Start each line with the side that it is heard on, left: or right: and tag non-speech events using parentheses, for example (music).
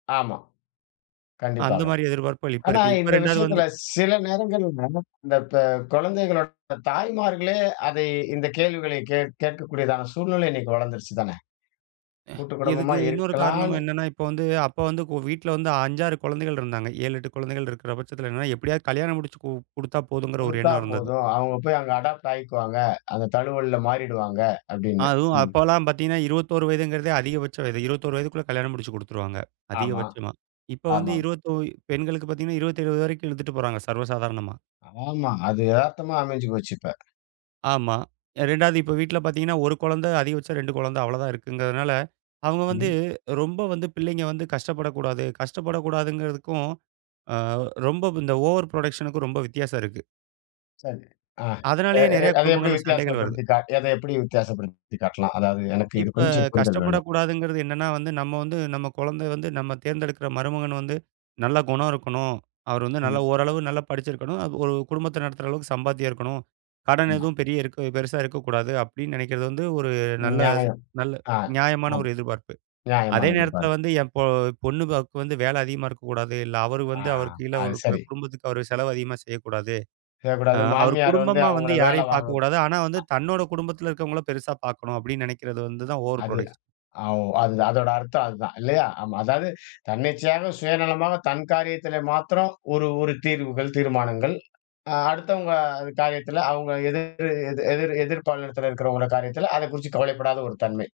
left: ஆமா.
right: அந்த
left: கண்டிப்பாக.
right: மாரி எதிர்பார்ப்புகள் இப்ப
left: ஆனா,
right: இருக்கு. இப்ப
left: இந்த
right: 2வது வந்து,
left: விஷயத்துல சில நேரங்கள்ல நமக் இந்தப்ப கொழந்தைகளோட (unintelligible) தாய்மார்களே அதை இந்தக் கேள்விகளைக் கேட் கேட்கக் கூடியதான சூழ்நிலை இன்னிக்கு வளந்திருச்சுதானே.
right: ஆ
left: கூட்டுக்குடும்பமா
right: இதுக்கு இன்னொரு காரணமும்
left: இருக்கலான்னு
right: என்னன்னா, இப்ப வந்து அப்ப வந்து வீட்ல வந்து 5, 6 குழந்தைகள் இருந்தாங்க. 7, 8 குழந்தைகள் இருக்கிற பட்சத்துல என்னனா, எப்படியாது கல்யாணம் முடிச்சு கு குடுத்தா போதுங்ற ஒரு
left: குடுத்தா
right: எண்ணம் இருந்தது.
left: போதும். அவங்க போய் அங்க அடாப்ட் ஆயிக்குவாங்க. அந்தத் தழுவல்ல மாறிடுவாங்க அப்படின்னு,
right: அதுவும்
left: ம்.
right: அப்பவலாம் பாத்தீங்கன்னா, 21 வயதுங்கிறதே அதிகபட்ச வயது. 21 வயதுக்குள்ள கல்யாணம் முடிச்சு குடுத்துருவாங்க,
left: ஆமா,
right: அதிகபட்சமா. இப்ப வந்து
left: ஆமாம்.
right: 21 பெண்களுக்குப் பாத்தீங்கன்னா, 27 வரைக்கும் இழுத்துட்டு போறாங்க, சர்வ சாதாரணமா.
left: ஆமா. அது எதார்த்தமா அமைஞ்சு போச்சு இப்ப.
right: ஆமா. 2வது இப்ப வீட்ல பாத்தீங்கன்னா 1 குழந்தை, அதிகபட்சம் 2 குழந்தை அவ்வளவுதான் இருக்குங்கறதுனால, அவங்க வந்து
left: ம்.
right: ரொம்ப வந்து பிள்ளைங்க வந்து கஷ்டப்படக் கூடாது. கஷ்டப்படக் கூடாதுங்கறதுக்கும், அ ரொம்ப இந்த ஓவர் ப்ரோடக்ஷனுக்கும் ரொம்ப வித்தியாசம் இருக்கு.
left: சரி. அ எ
right: அதனாலயே
left: எ எ
right: நெறைய
left: அத எப்டி
right: குடும்பங்கள்ல சண்டைகள் வருது.
left: வித்தியாசப்படுத்தி காட் அதை எப்படி வித்தியாசப்படுத்தி காட்டலாம்? அதாது எனக்கு இது
right: இப்ப
left: கொஞ்சம் புரிதல் வேண்டும்.
right: கஷ்டப்படக் கூடாதுங்கறது என்னன்னா வந்து, நம்ம வந்து நம்ம குழந்த வந்து நம்ம தேர்ந்தெடுக்கிற மருமகன் வந்து, நல்ல குணம் இருக்கணும், அவர் வந்து நல்ல
left: ம்.
right: ஓரளவு நல்லா படிச்சிருக்கணும், ஒரு குடும்பத்த நடத்துற அளவுக்குச் சம்பாத்தியம் இருக்கணும், கடன்
left: ஆமா.
right: எதுவும் பெரிய இருக் பெருசா இருக்கக் கூடாது அப்படின்னு நெனைக்கறது வந்து ஒரு நல்ல
left: நியாயம்.
right: நல்ல
left: அ.
right: நியாயமான
left: ஆமா.
right: ஒரு எதிர்பார்ப்பு. அதே
left: நியாயமான
right: நேரத்துல
left: எதிர்பார்ப்பு.
right: வந்து என் பொ பொண்ணு (unintelligible) வந்து வேல அதிகமா இருக்கக் கூடாது, இல்ல அவரு
left: அ,
right: வந்து அவருக்கு கீழ
left: அது
right: ஒரு குடு
left: சரி.
right: குடும்பத்துக்கு அவர் செலவு அதிகமா செய்யக் கூடாது.
left: கெ
right: அ
left: கூடாது.
right: அவர்
left: மாமியார் வந்து
right: குடும்பமா வந்து
left: அவங்கள வேல
right: யாரையும்
left: வாங்க
right: பாக்கக் கூடாது. ஆனா வந்து
left: அ.
right: தன்னோட குடும்பத்துல இருக்கவங்கள பெருசா பாக்கணும் அப்படின்னு நெனைக்கறது, வந்து தான் ஓவர்
left: அது.
right: ப்ரோடக்ஷன்.
left: அவ் அது அதோட அர்த்தம் அதான் இல்லையா? ஆமா. அதாது தன்னிச்சையாக, சுயநலமாக, தன் காரியத்தில மாத்ரம் ஒரு ஒரு தீர்வுகள், தீர்மானங்கள். அ அடுத்தவங்க காரியத்துல அவங்க எதிர் எதிர் எதிர் பாலினத்துல இருக்கறவங்கள காரியத்துல அதை குறிச்சு கவலைப்படாத ஒரு தன்மை.